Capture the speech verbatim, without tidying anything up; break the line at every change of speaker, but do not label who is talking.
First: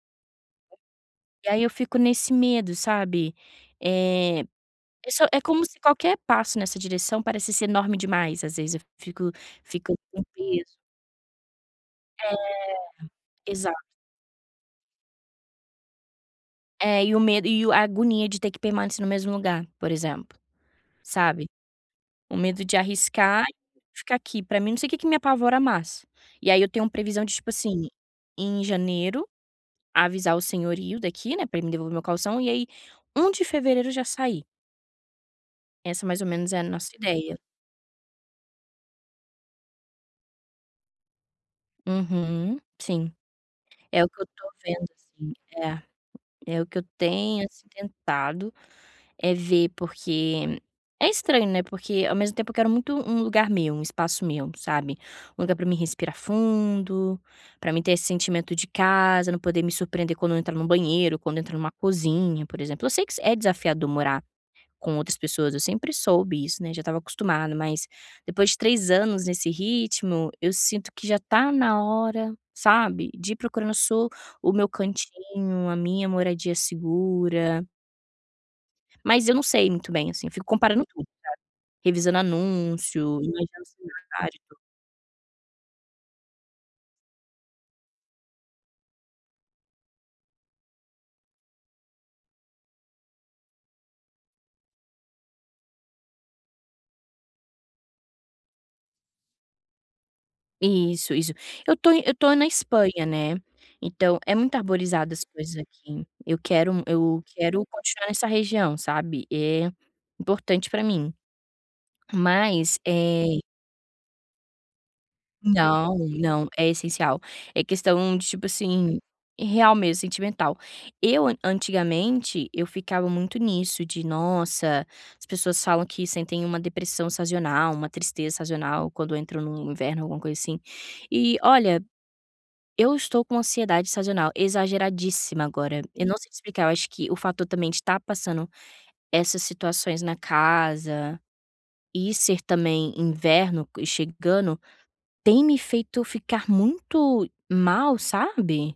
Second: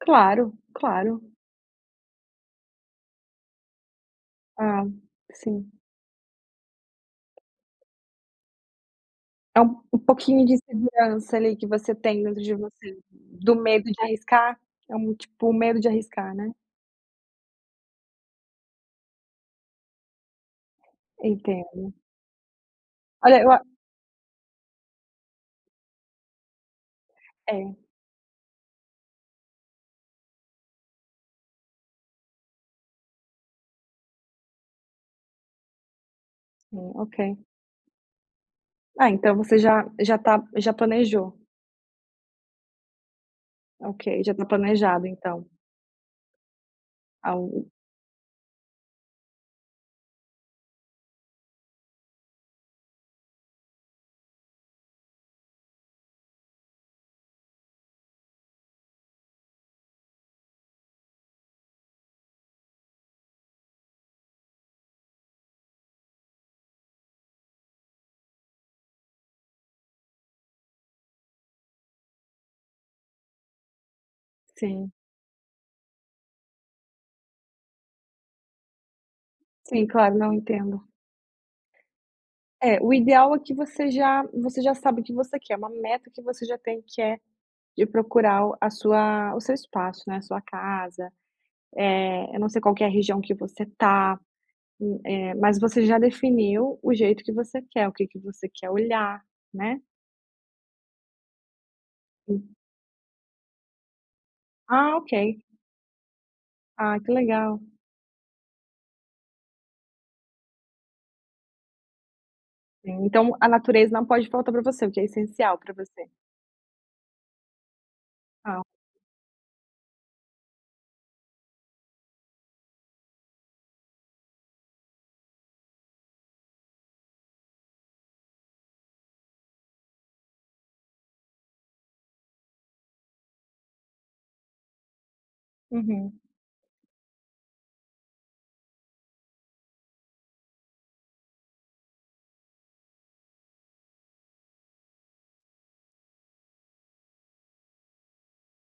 Claro, claro.
E aí eu fico nesse medo, sabe? Eh,
Ah,
é só é como
sim.
se qualquer passo nessa direção parecesse enorme demais. Às vezes, eu fico
É um
fico
um
com um
pouquinho de
peso.
insegurança ali que você tem
É,
dentro de você do medo
exato.
de arriscar? É um tipo medo de arriscar, né?
É. E o medo e o a agonia de ter que permanecer no mesmo lugar, por exemplo, sabe?
Entendo.
O medo de
Olha,
arriscar
eu a
ficar aqui. Pra mim, não sei o que me apavora mais. E aí eu tenho previsão de, tipo
É.
assim, em janeiro, avisar o senhorio daqui, né, pra ele me devolver o meu caução. E aí, um de fevereiro, já sair. Essa mais ou menos é a
Sim,
nossa ideia.
ok. É, então você já já está já planejou.
Uhum, sim. É
Ok,
o que eu
já está
estou vendo,
planejado,
assim.
então.
É, é o que eu
Ah,
tenho, assim,
o
tentado, eh, ver. Porque é estranho, né? Porque, ao mesmo tempo, eu quero muito um lugar meu, um espaço meu, sabe? Um lugar pra mim respirar fundo, pra mim ter esse sentimento de casa, não poder me surpreender quando eu entrar em um banheiro, quando entro em uma cozinha, por exemplo. Eu sei que isso é desafiador morar com outras pessoas. Eu sempre soube isso, né? Já estava acostumada. Mas, depois de três anos nesse ritmo, eu sinto que já está na hora, sabe, de ir procurar um so o meu
Sim.
cantinho, a minha moradia segura. Mas eu não sei
Sim.
muito bem,
Claro.
assim. Eu
Não,
fico
entendo.
comparando tudo, sabe, revisando
É, o
anúncio, imaginando
ideal é que você já
[unintelligible]
você já sabe o que você quer. É uma meta que você já tem que é de procurar o a sua o seu espaço, né, a sua casa. Eh, eu não sei qual que é a região que você está e eh, mas você já definiu o jeito que você quer, o que que você quer olhar, né?
Isso, isso. Eu estou eu estou na
Sim.
Espanha, né. Então é muito
Ah,
arborizada as
ok.
ruas daqui. Eu quero
Ah, que
eu
legal.
quero continuar nessa região, sabe. É importante para mim, mas,
Sim, então
eh
a natureza não pode faltar para você, o que é essencial para
Não,
você.
não. É essencial. É questão de, tipo
Tá.
assim, real mesmo, sentimental. Eu, antigamente, eu ficava muito nisso de: “Nossa, as pessoas falam que sentem uma depressão sazonal, uma tristeza sazonal quando entra no inverno, alguma coisa assim". E, olha, eu estou com ansiedade sazonal exageradíssima agora. Eu
Uhum.
não sei te explicar. Eu acho que o fato de eu também estar passando essas situações na casa e ser também inverno co chegando tem me feito ficar muito mal, sabe?